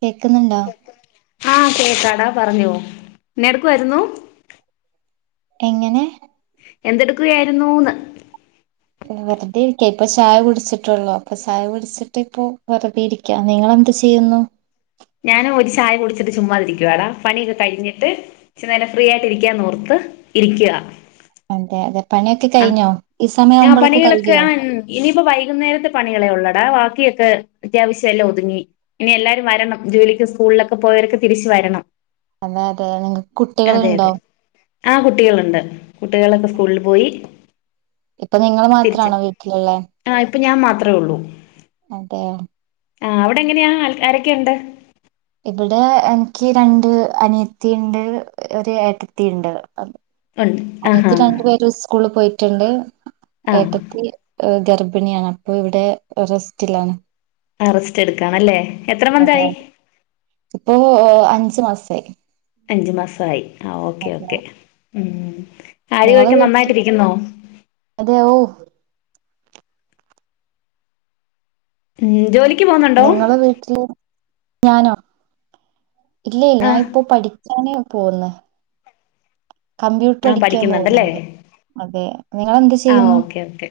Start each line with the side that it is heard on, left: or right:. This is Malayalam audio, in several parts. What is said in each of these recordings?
right: കേക്ക്ന്ന്ണ്ടോ
left: ആഹ് കേക്കാടാ പറഞ്ഞോ എന്നാഎടുകുയായിരുന്നു
right: എങ്ങനെ
left: എന്തെടുക്കുകയായിരുന്നൂന്
right: വെറുതെ ഇരിക്ക ഇപ്പൊ ചായ കുടിച്ചിട്ട്ള്ളു അപ്പചായ കുടിച്ചിട്ട് ഇപ്പ വെറുതെ ഇരിക്കാ നിങ്ങളെന്ത് ചെയ്യുന്നു
left: ഞാൻ ഒരു ചായ കുടിച്ചിട്ട് ചുമ്മാതിരിക്കുവാടാ പണിയൊക്കെ കഴിഞ്ഞിട്ട് കൊറച്ച് നേരം ഫ്രീ ആയിട്ട് ഇരിക്കാന്ന് ഓർത്ത് ഇരിക്ക്യാ
right: അതെ അതെ പണിയൊക്കെ
left: ആ
right: കഴിഞ്ഞോ ഈ സമയം
left: ആ
right: ആവുമ്പോളൊക്കെ
left: പണികളൊക്കെ
right: കഴിയോ
left: ആ ൺ ഇനിയിപ്പോ വൈകുന്നേരത്തെ പണികളെ ഉള്ളടാ ബാക്കി ബാക്കിയൊക്കെ അത്യാവശ്യല്ലാം ഒതുങ്ങി ഇനി എല്ലാരും വരണം ജോലിക്ക് സ്കൂളിലൊക്കെ പോയവരൊക്കെ തിരിച്ച് വരണം.
right: അതെ അതെ നിങ്ങക്ക്
left: അതെ
right: കുട്ടികളുണ്ടോ
left: അതെ ആ കുട്ടികള്ണ്ട് കുട്ടികളൊക്കെ സ്കൂളിൽ പോയി
right: ഇപ്പ നിങ്ങള്
left: തിരിച്ച്
right: മാത്രാണോ വീട്ടില്ള്ളെ
left: ആ ഞാൻ മാത്രെ ഉള്ളൂ
right: അതെയോ
left: ആഹ് അവിടെ എങ്ങനെയാ ആരൊക്കെണ്ട്
right: ഇബ്ടെ എനിക്ക് രണ്ട് അനിയത്തീണ്ട് ഒരു ഏട്ടത്തീണ്ട് അബ്
left: ഉണ്ട് ആഹാ
right: [unintelligible] രണ്ടു പേര് ഉസ്കൂള് പോയി ട്ടുണ്ട്
left: ആഹ്
right: ഏട്ടത്തി ഗർഭ പിണിയാണ് അപ്പൊ ഇവിടെ റെസ്റ്റിലാണ്
left: ആ റേസ്റ്റ് എടുക്കാണല്ലേ എത്ര
right: അതെ
left: മന്തായി?
right: ഇപ്പോ ഏഹ് അഞ്ചു മാസായി
left: അഞ്ച് മാസമായി ആ ഓക്കെ
right: അതെ
left: ഓക്കെ ഉം
right: നിങ്ങളെ
left: കാര്യവുമൊക്കെ
right: വീട്ടിൽ
left: നന്നായിട്ടിരിക്കുന്നോ
right: അതെ ഓ
left: ഉം, ജോലി
right: നിങ്ങള് വീട്ടില് ഞാനോ ഇല്ല,
left: ആ
right: ഞാൻ ഇപ്പോ പഠിക്കാനേ പോന്ന് കമ്പ്യൂട്ടറ്
left: ആ
right: പഠിക്കാൻ
left: പഠിക്കുന്നുണ്ടല്ലേ
right: പോവുന്നുണ്ട് അതെ നിങ്ങളെന്ത്
left: ആ
right: ചെയ്യുന്നു?
left: ഓക്കെ ഓക്കെ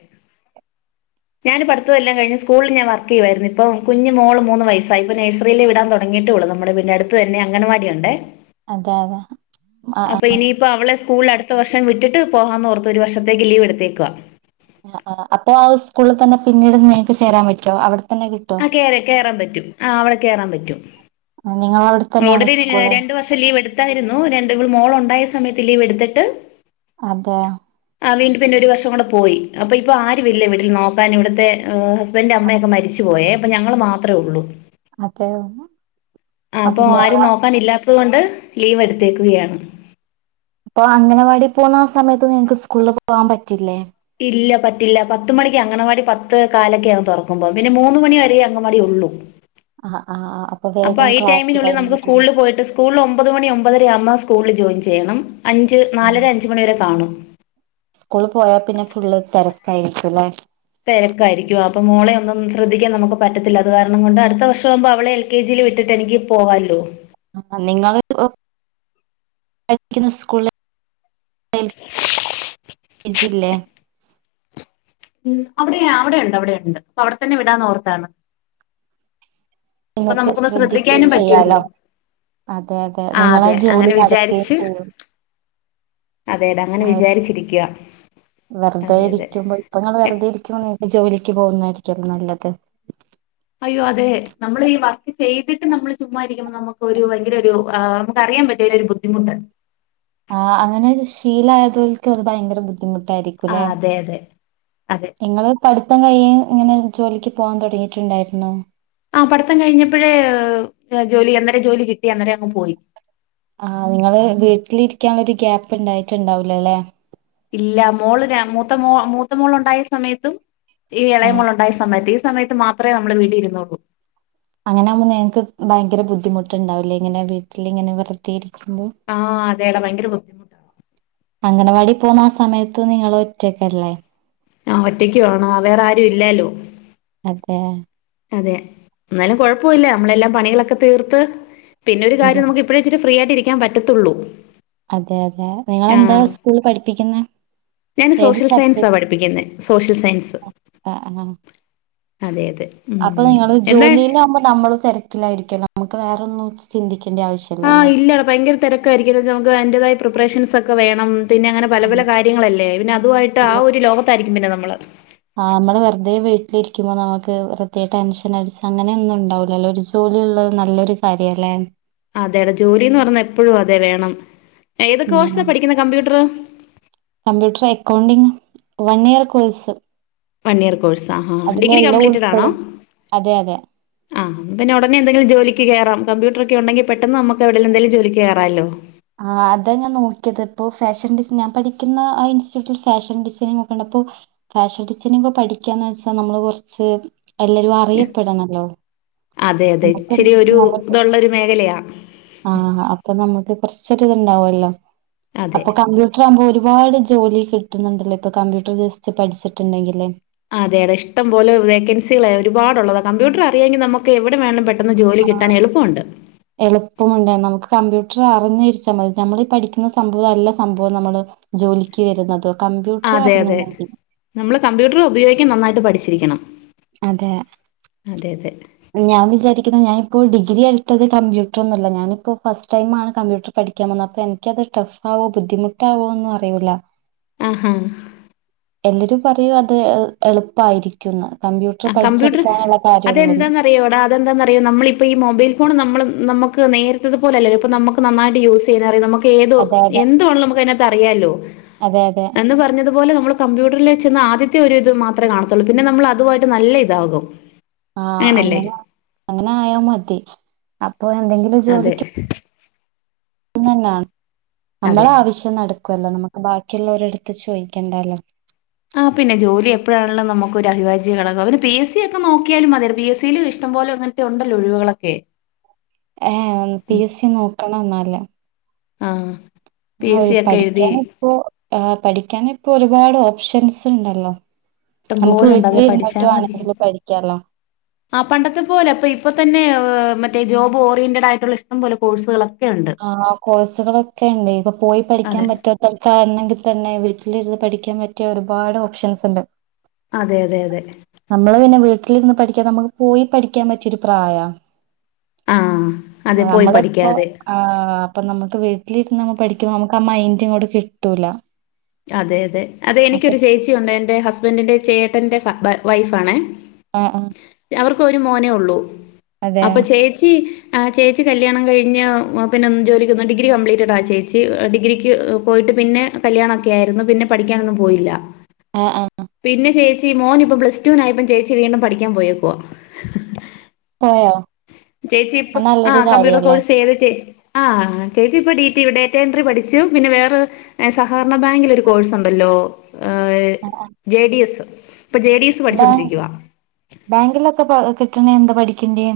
left: ഞാൻ പഠിത്തവെല്ലാം കഴിഞ്ഞ് സ്കൂളിൽ ഞാൻ വർക്ക് ചെയ്യുവായിരുന്നു, ഇപ്പം കുഞ്ഞ് മോള് മൂന്ന് വയസ്സായി, ഇപ്പോ നഴ്സറിയില് വിടാൻ തൊടങ്ങിയിട്ടുള്ളൂ, നമ്മുടെ വീടിൻറെ അടുത്ത് തന്നെ അംഗൻവാടിയൊണ്ടേ.
right: അതെ അതെ ആ ആ ആ
left: ഇനിയിപ്പോ അവളെ സ്കൂളിൽ അടുത്ത വർഷം വിട്ടിട്ട് പോഹാന്ന് ഓർത്ത് ഒരു വർഷത്തക്ക് ലീവ് എടുത്ത്. ത്തേക്കുവാ
right: ആ, അപ്പൊ ആ സ്കൂളിൽ തന്നെ പിന്നീട് നിങ്ങക്ക് ചേരാൻ പറ്റുവോ അവിടെ തന്നെ കിട്ടോ
left: ആ കേറാ കേറാൻ പറ്റും ആ അവിടെ കേറാൻ പറ്റും. [unintelligible]
right: നിങ്ങളവിടെ തന്നെയാണോ
left: ഓൾറെഡി ഒരു
right: സ്കൂള്
left: രണ്ടു വർഷം ലീവ് എടുത്തായിരുന്നു രണ്ട്‌ ഇവൾ മോളുണ്ടായ സമയത്ത് ലീവ് എടുത്തിട്ട്
right: അതാ
left: ആ വീണ്ടും പിന്നെ ഒരു വർഷം കൂടെ പോയി, അപ്പോ ഇപ്പം ആരും ഇല്ല വീട്ടിൽ നോക്കാൻ ഇവിടുത്തെ ഹസ്ബ ൻന്റെ അമ്മയൊക്കെ മരിച്ചുപോയേ ഞങ്ങൾ മാത്രേ ഉള്ളൂ
right: അതെ
left: ആ അപ്പൊ ആരും നോക്കാനില്ല അതുകൊണ്ട് ലീവ് എടുത്തേക്കുകയാണ്.
right: അപ്പൊ അംഗനവാടി പോന്ന ആ സമയത്ത് നിങ്ങക്ക് സ്കൂളിൽ പോവാൻ പറ്റില്ലേ
left: ഇല്ല, പറ്റില്ല പത്ത് മണിക്ക് അംഗൻവാടി പത്ത്കാലൊക്കെ ആകുംതൊറക്കുമ്പോ, പിന്നെ മൂന്നു മണി വരെ അംഗൻവാടി ഒള്ളു.
right: ആ ആ ആ
left: അപ്പൊ
right: വേഗം
left: ഈ
right: ക്ലാസ്
left: ടൈമിനുള്ളിൽ
right: കഴിഞ്ഞ്
left: നമുക്ക്
right: വരുമല്ലേ
left: സ്കൂളിൽ പോയിട്ട് സ്കൂളിൽ ഒമ്പത് മണി ഒമ്പതര ആവുമ്പൊ സ്കൂളിൽ ജോയിൻ ചെ [unintelligible] അഞ്ച്
right: ആ
left: നാലര അഞ്ച് മണിവരെ കാണും
right: ക്കാരികുല്ലേ
left: തെരക്കാരിക്കും ആ പ്പൊ മോളെ ഒന്നും ശ്രദ്ധിക്കാൻ നമുക്ക് പറ്റത്തില്ല അത് കാരണം കൊണ്ട് അടുത്ത വർഷമ്പോ അവളെ എൽ കെ ജിയിൽ വിട്ടിട്ട് എനിക്ക് പോവാല്ലോ
right: ആ നിങ്ങള് പഠിക്കുന്ന സ്കൂ [unintelligible] ച്ചില്ലേ
left: ഉം അവിടെ അവിടെണ്ട് അവിടെണ്ട് അപ്പൊ അവിടെ തന്നെ വിടാന്ന് ഓർത്തണ്
right: നിനക്ക് ശ്രദ്ധിക്കെയും
left: ശ്രദ്ധിക്കാനും
right: ചെയ്യാലോ
left: പറ്റുവല്ലോ
right: അതെ അതെ
left: ആ
right: നിങ്ങളാ ജോലി
left: അങ്ങനെ വിചാരിച്ച്
right: നടക്കെചെയ്യും
left: അതെടാ അങ്ങനെ
right: ആ
left: വിചാരിച്ചിരിക്കുക
right: വെറുതെ
left: അതെ അതെ
right: ഇരിക്കുമ്പോ ഇപ്പൊ നിങ്ങള്ൾ വെറുതെ ഇരിക്കു ന ജോലി ക് പോകുന്നതാരിക്ക നല്ലത്
left: അയ്യോ അതെ നമ്മൾ ഈ വർക്ക് ചെയ്തിട്ട് നമ്മള് ചുമ്മഇരിക്കുമ്പോ നമക്ക് ഒരു ഭയങ്കര ഒരു ആ നമുക്ക് അറിയാൻ പറ്റും ഒരു ബുദ്ധിമുട്ട്
right: ആ അങ്ങനെ ശീലായതോൽക്ക്ത് ഭയങ്കര ബുദ്ധിമുട്ട്
left: ആ
right: രിക്കല്ല
left: അതെ അതെ അതെ
right: നിങ്ങൾ പഠ മൊത്തം കഴും ഇങ്ങനെ ജോലിക്ക് പോകാൻ തുടങ്ങിയിട്ടുണ്ടായിരുന്നോ
left: ആഹ പഠത്തം കഴിഞ്ഞപ്പോഴേ ജോലി അന്നേരം ജോലി കിട്ടി അന്നേരം അങ്ങ് പോയി
right: ആഹ് നിങ്ങള് വീട്ടിലിരിക്കാനുള്ള ഒരു ഗ്യാപ്പ് ഉണ്ടായിട്ടുണ്ടാവൂലോല്ലെ
left: ഇല്ല മോള് മൂത്ത മോ മൂത്ത മോൾ ഉണ്ടായ സമയത്തും ഈ
right: ആ
left: ഇളയമുള ഉണ്ടായ സമയത്ത് സമയത്ത് മാത്രമേ നമ്മുടെ വീട് ഇരുന്നള്ളൂ
right: അങ്ങനെ ആുമ്പോ ങ്ങക്ക് ഭയങ്കര ബുദ്ധിമുട്ടുണ്ടാവില്ലേ ഇങ്ങനെ വീട്ടിൽിങ്ങനെ വൃത്തി
left: ആഹ അതെട ഭയങ്കര ബുദ്ധിമുട്ടാണ്
right: അംഗനവാടി പോുന്ന ആ സമയത്ത നിങ്ങള ഒറ്റക്കല്ലേ
left: ആഹ ഒറ്റയ്ക്ക് വേണ വേറെ ആരും ഇല്ലാലോ
right: അതെ
left: അതെ എന്നാലും കുഴപ്പമില്ല നമ്മളെല്ലാം പണികളൊക്കെ തീർത്ത് പിന്നെ ഒരു
right: അതെ.
left: കാര്ം നമുക്ക്വിടെ ഇരി ഫ്രിയ ആായിട്ട് ഇരിക്കാൻ പറ്റത്തുള്ളൂ
right: അതെ അതെ നിങ്ങളെന്താ സ്കൂളിൽ പഠിപ്പിക്കുന്ന
left: ഞാന് സോഷ്യൽ സയൻസാ പഠിപ്പിക്കുന്നത് സോഷ്യൽ സയൻസ്
right: ആ, ആ.
left: അതെ അതെ
right: അപ്പൊ
left: ഉം
right: നിങ്ങള്ൾ
left: എന്നാ
right: ജോലിയില ആകുമ്പോ നമ്മള് തിരക്കായിരിക്കല്ലോ നമക്ക് െ വേറെൊന്നന്ന് ചിന്തിക്കും
left: ആഹ് ഇല്ല ഭയങ്കര തിരക്കായിരിക്കും നമുക്ക് എന്റതായ പ്രിപ്പറേഷൻസ് ഒക്കെ വേണം പിന്നെ അങ്ങനെ
right: ആ,
left: പല പല കാര്യങ്ങളല്ലേ പിന്നെ അതുമായിട്ട് ആ
right: നമ്മ-
left: ഒരു ലോകത്തായിരിക്കും പിന്നെ നമ്മള്
right: ആ നമ്മള് വെറുതെ വീട്ടിലിരിക്കുമ്പോ നമുക്ക് വെറുതെ ടെൻഷൻ അടിച്ച് അങ്ങനെയൊന്നും ഉണ്ടാവൂലല്ലോ ഒരു ജോലി ഉള്ളത് നല്ലൊരു കാര്യ അല്ലേ
left: അതേടട ജോലിന്ന് പറഞ്ഞ എപ്പോഴും അതെ വേണം ഏത്
right: ഉം.
left: കോഴ്സാണ് പഠിക്കുന്ന computer
right: one year course
left: one year course ആഹ് ഡിഗ്രി കംപ്ലീറ്റഡ് ആണോ
right: ഉൾപ്പെടും. അതെ, അതെ.
left: ആഹ് പിന്നെ ഉടനെ എന്തെിങ്കിലും ജോലിക്ക് കയറാൻ കമ്പ്യൂട്ടൊക്കെ ഉണ്ടെങ്കിൽ പെട്ടന്ന് നമുക്ക് എവിടെങ്കിലും ജോലിക്ക് കയറാലോ
right: അപ്പോൾ ഫാഷൻ ഡിസൈൻ ഞാൻ പഠിക്കുന്ന ആ ഇൻസ്റ്റിറ്റ്യൂട്ടിൽ ഫാഷൻ ഡിസൈനിങ് ഒക്കെ ഉണ്ട് അപ്പോൾ ഫാഷൻ ഡിസൈനിങ്ങൊക്ക പഠിക്കാന്ന് വെച്ചാൽ നമ്മൾ കുറച്ച് എല്ലാവരും അറിയപ്പെടണമല്ലോ
left: അതെ അതെ ഇച്ചിരി ഒരു ഇതൊള്ളൊരു മേഖലയാണ്
right: ആഹ് അപ്പൊ നമ്മുക്ക് കുറച്ചൊരു ഇത് ഉണ്ടാവുമല്ലോ
left: അതെ
right: അപ്പൊ കമ്പ്യൂട്ടർ ആവുമ്പോ ഒരു ഒരുപാട് ജോലി കിട്ടുന്നുണ്ടല്ലോ ഇപ്പ കമ്പ്യൂട്ടർ ജസ്റ്റ് പഠിച്ചിട്ടുണ്ടെങ്കില്.
left: അതെ അതെ ഇഷ്ടം പോലെ വേക്കൻസികളെ ഒരുപാടുള്ളത കമ്പ്യൂട്ടർ അറിയാങ്കിൽ നമുക്ക് എവിടെ വേണങ്കിലും പഠി
right: എളുപ്പമുണ്ട് നമുക്ക് കമ്പ്യൂട് അറിഞ്ഞരിച്ചാൽ മതി നമ്മൾ പഠിക്കുന്ന സംഭവം അല്ല സംഭവം നമ്മള് ജോലിക്ക് വരുന്നത്.
left: അതെ അതെ നമ്മള് കമ്പ്യൂട്ടർ ഉപയോഗിക്കും നന്നായിട്ട് പഠിച് രിക്കണം.
right: അതെ
left: അതെ അതെ.
right: ഞാൻ വിചാരിക്കുന്ന ഞാനിപ്പോ ഡിഗ്രി എടുത്തത് കമ്പ്യൂട്ടർ ഒന്നുമല്ല ഞാനിപ്പോ ഫസ്റ്റ് ടൈമാണ് കമ്പ്യൂട്ടർ പഠിക്കാൻ വന്നത് അപ്പൊ എനിക്കത് ടഫ് ആവോ ബുദ്ധിമുട്ടാവോ എന്നൊന്നും അറിയൂല.
left: ആഹ് ആഹ്
right: എല്ലരും പറയും അത് എ എളുപ്പായിരിക്കും ന്ന്. കമ്പ്യൂട്ടർ പഠിച്ചെടുക്കാനുള്ള കാര്യള്ളൂന്ന്.
left: അറിയോട അതന്താന്നറിയോ നമ്മളിപ്പോ ഈ മൊബൈൽ ഫോണ് നമ്മൾ നമ്മക്ക് നേരത്തത് പോലല്ലോ ഇപ്പോ നമ്മുക്ക് നന്നായിട്ട് യൂസ് ചെയ്യാറിയാലോ നമുക്ക് ഏതോ
right: അതെ അതെ
left: എന്ത് വേണോലും നമുക്ക് അതിനകത്ത് അറിയാല്ലോ
right: അതെ അതെ
left: എന്ന് പറഞ്ഞതു പോലെ നമ്മൾ കമ്പ്യൂട്ടറിൽ ചെന്ന് ആദ്യത്തെ ഒരു ഇത് മാത് കാണത്തുള്ളൂ പിന്നെ നമ്മൾ അതുമായി നല്ല ഇതാകും.
right: ആഹ്
left: അങ്ങനല്ലേ
right: അങ്ങനെ അങ്ങനെ ആയ മതി. ആഹ് അപ്പൊ എന്തെങ്കിലും
left: അതെ
right: ജോലിക്ക് അങ്ങനെ തന്നാണ് നമ്മള
left: അതെ
right: ആവശ്യം നടക്കുവല്ലോ നമുക്ക് ബാക്കിയുള്ളവരടുത്ത് ചോദിക്കണ്ടല്ലോ.
left: ആഹ് പിന്നെ ജോലി എപ്പോഴാണേലും നമുക്ക് ഒരു അവിഭാജ്യഘടക. ഒരു പി എസ് സി ഒക്കെ നോക്കിയാലും മതി പി എസ് സിൽ ഇഷ്ടം പോലെ അങ്ങനത്തെ ഉണ്ടല്ലോ ഒഴിവുകളൊക്കെ.
right: ഏഹ് ഹും
left: ഉം
right: പി എസ് സി നോക്കണം എന്നാല്.
left: ആഹ് പി
right: ആ
left: എസ്
right: ഒരു
left: സി ഒക്കെ എഴുതി
right: പഠിക്കാന്
left: ഇഷ്ടം
right: ഇപ്പോ ആഹ്. പഠിക്കാൻ ഇപ്പൊ ഒരുപാട് ഓപ്ഷൻസ് ഉണ്ടല്ലോ.
left: ഇഷ്ട്ടം
right: നമുക്ക്
left: പോലുണ്ട് അതെ പഠിച്ചാ
right: വീട്ടിലിരുന്നിട്ട്
left: മതി
right: വേണെങ്കില് പഠിക്കാലോ
left: ആ പണ്ടത്തെ പോലെ അപ്പൊ ഇപ്പൊ തന്നെ മ മറ്റെ ജോബ് ഓറിയന്റെടായിട്ടുള്ള ഇഷ്ടംപോലെ കോഴ്സുകളൊ
right: ആ കോഴ്സുകളൊക്കെയുണ്ട്. ഇപ്പൊ പോയി പഠിക്കാൻ
left: അതെ
right: പറ്റാത്തടുത്തു ആയിരു തന്നെ വീട്ടിലിരുന്ന് പഠിക്കാൻ പറ്റിയ ഒരുപാട് ഓപ്ഷൻസ് ഉണ്ട്.
left: അതെ അതെ അതെ.
right: നമ്മള് പിന്നെ വീട്ടിലിരുന്ന് പഠിക്കാ നമുക്ക് പോയി പഠിക്കാൻ പറ്റിയൊരു പ്രായ
left: ആഹ് അതെ പോയി പഠിക്കാതെ.
right: ആ അപ്പൊ നമുക്ക് വീട്ടിലിരുന്ന് പഠിക്കുമ്പോ നമുക്ക് ആ മൈൻഡ് ഇങ്ങോട്ട് കിട്ടൂല.
left: അതെ-അതെ-അതെ
right: അപ്പൊ
left: എനിക്കൊരു ചേച്ചിയൊണ്ട് എന്റെ ഹസ്ബൻഡി ചേട്ടന്റെ ഫ വൈഫാണെ
right: ആ ആ
left: ക്ക് ഒരു മോനെ ഉള്ളൂ അപ്പൊ ചേച്ചി ആ ചേച്ചി കല്യാണം കയിഞ്ഞ് അപിന്നെ ജോലിക്കൊന്നും ഡിഗ്രി കംപ്ലീറ്റഡ ചേച്ചി ഡിഗ്രിക്ക് പോയിട്ട് പിന്നെ കല്യാണ- ക്കാരുന്നു പിന്നെ പഠിക്കാനൊന്നും പോയില്ല
right: ആഹ് ആഹ്
left: പിന്നെ ചേച് ചി മോന് ഇപ്പം പ്ലസ്ടുവിനായപ്പം ചേച്ചി വീണ്ടും പഠിക്കാൻ പോയേക്കുവാ.
right: പോയോ
left: ചേച്ചി ഇപ്പ
right: അത് നല്ലൊരു
left: ആന് കമ്പ്യൂട്ടർ
right: കാര്യല്ലേ
left: കോഴ്സ് ചെയ്ത്. ചേ ആ ചേച്ചി ഇപ്പൊ ഡി ടീവിടെ ഡേറ്റ എൻട്രി പഠിച്ചു പിന്നെ വേറെ സഹകരണ ബാങ്കിൽ ഒരു കോഴ്സ് ഉണ്ടല്ലോ ജെ ഡി എസ് ഇപ്പൊ ജെ ഡി എസ്
right: ബാങ്
left: പഠിച്ചോണ്ടിരിക്കുവാ
right: ബാങ്കിലൊക്കെ പ്പ കി ട്ട്ണേ എന്താ പഠിക്കണ്ടേ?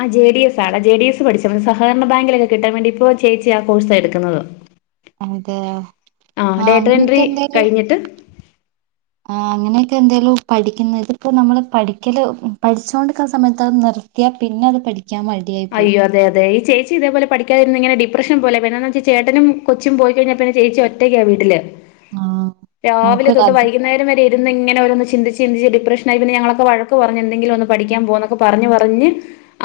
left: ആ ജെ ഡി എസ് ആണ്. ജെ ഡി എസ് പഠിച്ചാമതി. സഹകരണ ബാങ്കിലൊക്കെ കിട്ടാൻ വേണ്ടി ഇപ്പോ ചേച്ചി ആ കോഴ്സാ എടുക്കുന്നത്.
right: അതെയോ ആ
left: ഡേറ്റ എൻട്രി
right: അങ്ങന്യൊക്കെ എന്തേലും
left: കഴിഞ്ഞിട്ട്
right: ആ അങ്ങനെയൊക്കെ എന്തേലും പഠിക്കുന്നത് ഇതിപ്പം നമ്മള് പഠിക്കല് പഠിച്ചോണ്ട്ക്ണ സമയത്ത് അത് നിർത്തിയ പിന്നെ അത് പഠി
left: അയ്യോ അതെ അതെ ചേച്ചി ഇതേപോലെ പഠിക്കാതിരുന്ന് ഇങ്ങനെ ഡി പ്രെഷൻപോലെ പിന്നെന്താന്നുവെച്ച ചേട്ടനും കൊച്ചും പോയിക്കഴിഞ്ഞാൽ പിന്നെ ചേച്ചി ഒറ്റക്കാ വീട്ടില്.
right: ആ
left: രാവിലെ
right: നമുക്ക്
left: തൊട്ട് വൈകുന്നേരം വരെ ഇരിന്നു ഇങ്ങനെ ഓരോന്ന് ചിന്തിച്ച് ചിന്തിച്ച് ഡിപ്രെഷനായി പിന്നെ ഞങ്ങളൊക്കെ വഴക്ക് പറഞ്ഞ് എന്തെങ്കിലുമൊന്നു പഠിക്കാൻ പോ ന്ന് ഒക്കെ പറഞ്ഞ് പറഞ്ഞ്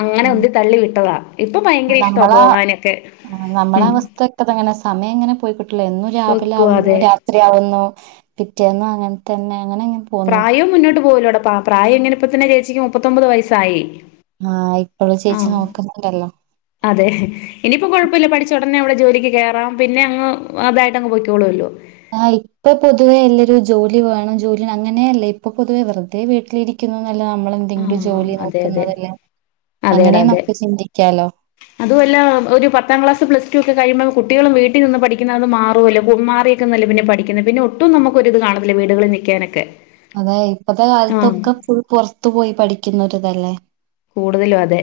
left: അങ്ങനെ
right: ഉം
left: ഉന്തി തള്ളി വിട്ടതാ ഇപ്പം ഭയങ്കര ഇഷ്ടവാ
right: നമ്മളാ
left: പോകാനൊക്കെ ഉം
right: ഇങ്ങനെ പോയിക് ട്ട്ലേ. എന്നും രാവിലെ
left: പൊയ്ക്കോ
right: ആവുന്നു
left: അതെ
right: രാത്രി ആവുന്നു പിറ്റേന്നു അങ്ങനെ തന്നെ അങ്ങനെ അങ്ങനെ പോന്നു
left: പ്രായോം മുന്നോട്ട് പോവലോ ന്ന പാ പ്രായെങ്ങനെപ്പത്തന്നെ ചേച്ചിക്ക് മുപ്പത്തൊമ്പത് വയസ്സായി
right: ആ ഇപ്പഴും ചേച്ചി
left: ആഹ്
right: നോക്കുന്നുണ്ടല്ലോ
left: പിന്നെ അവിടെ ജോലിക്ക് കേറാം പിന്നെ അങ്ങ് അതായിട്ടങ്ങ്പോയ്കോളു അല്ലോ
right: ആ ഇപ്പ പൊതുവെ എല്ലരുജ് - ജോലി വേണം ജോലി അങ്ങനെയല്ല ഇപ്പൊ പൊതുവെ വെറുതെ വീട്ടിലിരിക്കുന്നു ല്ല നമ്മള എന്തെങ്കിലും
left: ആഹ്
right: ജോലി
left: അതെ അതെ
right: നോക്കുന്നതല്ലേ അങ്ങനെ നമുക്ക് ചിന്തിക്കാലോ
left: അതും അല്ല ഒരു പത്താം ക്ലാസ് പ്ലസ് ടു ഒക്കെ കഴിയുമ്പോ കുട്ടികളും വീട്ടിൽ നിന്ന് പഠിക്കുന്ന അത് മാറുമല്ലേ മാറിയക്കുന്നല്ല പിന്നെ പഠിക്കുന്നത് പിന്നെ ഒട്ടും നമുക്ക് ഒരിത് കാണുല്ല വീടുകളിൽ നിക്കാനൊക്കെ
right: അതെ ഇപ്പത്തെ കാലത്തൊക്കെ ഫുൾ പുറത്തു പോയി പഠിക്കുന്ന തല്ലേ
left: കൂടുതലും അതെ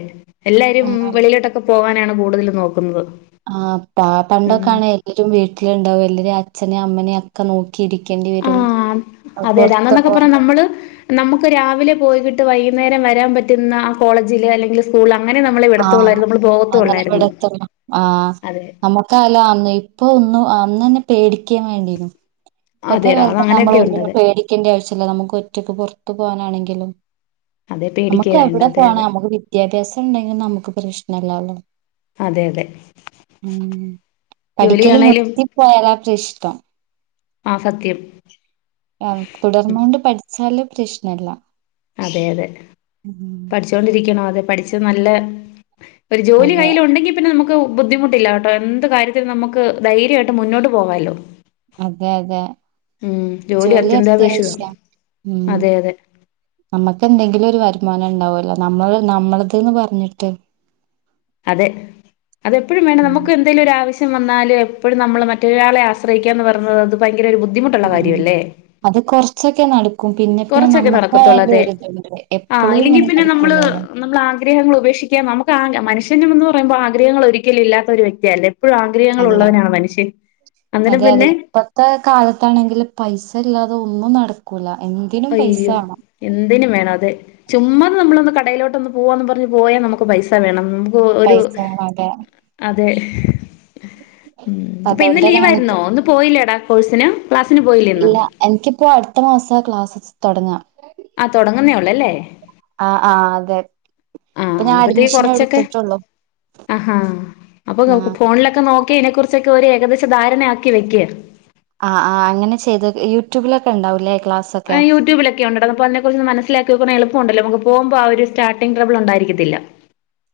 left: എല്ലാരും
right: ആഹ്
left: വെളിയിലോട്ടൊക്കെ പോവാനാണ് കൂടുതൽ നോക്കുന്നത്
right: ആഹ് പണ്ടൊക്കെ
left: ഉം
right: ആണേ എല്ലരും വീട്ടിലുണ്ടാവും ലിര് അച്ഛനേ അമ്മനേം ഒക്കെ നോ
left: ആഹ് അതെ അതെ
right: പുറത്ത്
left: അന്നൊന്നൊക്കെ
right: പോ
left: പറഞ്ഞ നമ്മള് നമുക്ക് രാവിലെ പോയികിട്ട് വൈയ്യുന്നേരം വരാൻ പ റ്റുന്ന ആ കോളേജില് അല്ലെങ്കിൽ സ്കൂളിലാ
right: ആഹ് അങ്ങനെ ഇവിടെത്തന്നെ ആഹ്
left: അതെ
right: നമ്മക്കല്ല അന്ന് ഇ ഇപ്പൊ ഒന്നും അന്നന്നെ പേടിക്കേം വേണ്ടേർന്നു ഇപ്പത്തെ
left: അതെടാ അത്
right: കാലത്ത് നമ്മൾ
left: അങ്ങനെയൊക്കെ ഉണ്ട്
right: ഒന്നിനും
left: അതെ
right: പേടിക്കേണ്ട ആവശ്യല്ല നമുക്ക് ഒറ്റക്ക് പൊറ ത്ത് പോവാനാണെങ്കിലും
left: അതെ പേടിക്കേ
right: നമുക്ക്
left: വേണ്ട
right: എവിടെ
left: അതെ
right: പോണം
left: അതെ
right: നമുക്ക് വിദ്യാഭ്യാസം ഇണ്ടെങ്കിൽ നമുക്ക് പ്രശ് നല്ലാലോ
left: അതെ അതെ
right: ഉം പഠിക്കല്
left: ജോലിയാണേലും
right: നിർത്തി പോയാലാ ഇഷ്ടം
left: ആ സത്യം
right: ആ തുടർന്നൊണ്ട് പഠിച്ചാല- ഇഷ്ട്ടം അല്ല
left: അതെ അതെ പഠിച്ചുകൊണ്ടിരിക്കണോ അതെ പഠിച്ച നല്ല- ഒരു ജോലി
right: അതെ
left: കയ്യിൽ ഉണ്ടെങ്കി പിന്നെ നമുക്ക്- ബുദ്ധിമുട്ടില്ല കേട്ടോ എന്ത് കാര്യത്തിനും നമുക്ക് ധൈര്യമായിട്ട് മുന്നോട്ട് പോകാലോ
right: അതെ അതെ ജോലി അത്യാവശ്യ ഉം
left: അതെ അതെ
right: നമ്മക്കെന്തെങ്കിലും ഒരു വരുമാനം ഉണ്ടാവ അല്ല നമ്മള് നമ്മളത് ന്ന് പറഞ്ഞിട്ട്
left: അതെ, അതെപ്പഴും വേണ്ട,
right: ഉം
left: നമുക്ക് എന്തേലും ഒരാവിശ്യം വന്നാല് എപ്പഴും നമ്മള് മറ്റൊരാളെ ആശ്രയിക്യാ എന്ന് പറയുന്നത് അത് ഭയങ്കര ഒരു ബു ദ്ധിമുട്ടുള്ള
right: ഉം
left: കാര്യവല്ലേ,
right: അത് കൊറച്ചൊക്കെ നടക്കും പിന്നെ പിന്നെ
left: കൊറച്ചൊക്കെ നടക്കത്തൊള്ളൂ
right: നമ്മക്കായാലും
left: അതെ,
right: ഒരിതുണ്ട്
left: ആഹ്
right: എപ്പളും
left: ഇല്ലെങ്കി
right: ഇങ്ങനെ
left: പിന്നെ നമ്മള്
right: നടക്കൂലല്ലോ
left: നമ്മളാഗ്രഹങ്ങള് ഉപേക്ഷിക്കാം നമുക്ക് ആഗ്രഹ മനുഷ പിന്നെമെന്ന് പറയുമ്പോ ആഗ്രഹങ്ങളൊരിക്കലും ഇല്ലാത്ത ഒരു വ്യക്തിയല്ലേ
right: അല്ല,
left: അന്നേരം
right: അതെ അതെ
left: പിന്നെ
right: ഇപ്പത്തെ കാലത്താണെങ്കില് പൈസല്ലാതെ ഒ ഒന്നും നടക്കൂല. എന്തിനും പൈസ
left: അയ്യോ,
right: വേണം.
left: എന്തിനും വേണം അതെ ചുമ്മാ നമ്മളൊന്ന് കടയിലോട്ട് ട്ടൊന്ന് പോവാണെന്നും പറഞ്ഞ് പോയാ നമുക്ക് പൈസ വേണം.
right: പൈസ വേണം അതെ.
left: തെ ഹ്മ്മ്, പ്പോ ഇന്ന്
right: അതുകൊണ്ട്
left: ലീവായിരുന്നോ
right: നമുക്ക്
left: ഇന്ന് പോയില്ലേടാ കോഴ്‌സിന്
right: ഇല്ല എൻക്കിപ്പോ അടുത്ത മാസം സാ ക്ലാസസ് തുടങ്ങ.
left: ആ തൊടങ്ങുന്നേയൊള്ളല്ലേ,
right: ആഹ് ആഹ് അതെ ഇപ്പൊ
left: ആഹ്
right: ഞാൻ
left: പതിയെ
right: അഡ്മിഷൻ
left: കൊറച്ചൊക്കെ,
right: എടുത്തിട്ടുള്ളൂ
left: ആഹാ അപ്പൊ
right: ആഹ്
left: നോക്ക് ഫോണിലൊക്കെ നോക്ക ക്കി ഇതിനെ കുറിച്ചൊക്കെ ഒരു ഏകദേശ ധാരണയാക്കി വെക്ക് ക്കെ
right: ആഹ് ആഹ്, അങ്ങനെ ചെയ്തത് യൂട്യൂബിലൊക്കെ ഇണ്ടാവൂലേ
left: ആ യൂട്യൂബിലൊക്കെണ്ടട, അപ്പോ അതിനെ മനസ്സിലാക്കി വെക്കണേ എളുപ്പവൊണ്ടല്ലോ നമുക്ക് പോകുമ്പോ ആ ഒരു സ്റ്റാർട്ടിംഗ് ട്രബിൾ ഉണ്ടായിരിക്കത്തില്ല.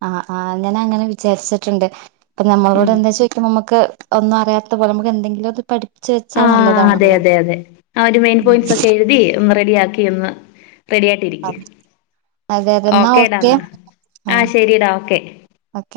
right: ആഹ് ആ അങ്ങനെ അങ്ങനെ വിചാരിച്ചിട്ടുണ്ട്. അപ്പ നമ്മളോട്
left: ഉം
right: എന്താ ചോയിക്കാ നമുക്ക് ഒന്നും അറിയാത്ത പോലെ നമുക്ക് എന്തെങ്കിലും ഒന്ന് പഠി
left: ആഹ് അതെ, അതെ, അതെ ആ ഒരു മെയിൻ
right: ഉം.
left: പോയിന്റ്സൊക്കെ എഴുതി ഒന്ന് റെഡിയാക്ക് എന്ന്. റെഡി ആയിട്ട് ഇരിക്ക്.
right: അതെ അതെ എന്നാ
left: ഓക്കേടാ
right: ഓക്കെ
left: എന്നാ ആ
right: ആഹ്
left: ശരിടാ ഓക്കെ.
right: ഓക്കെ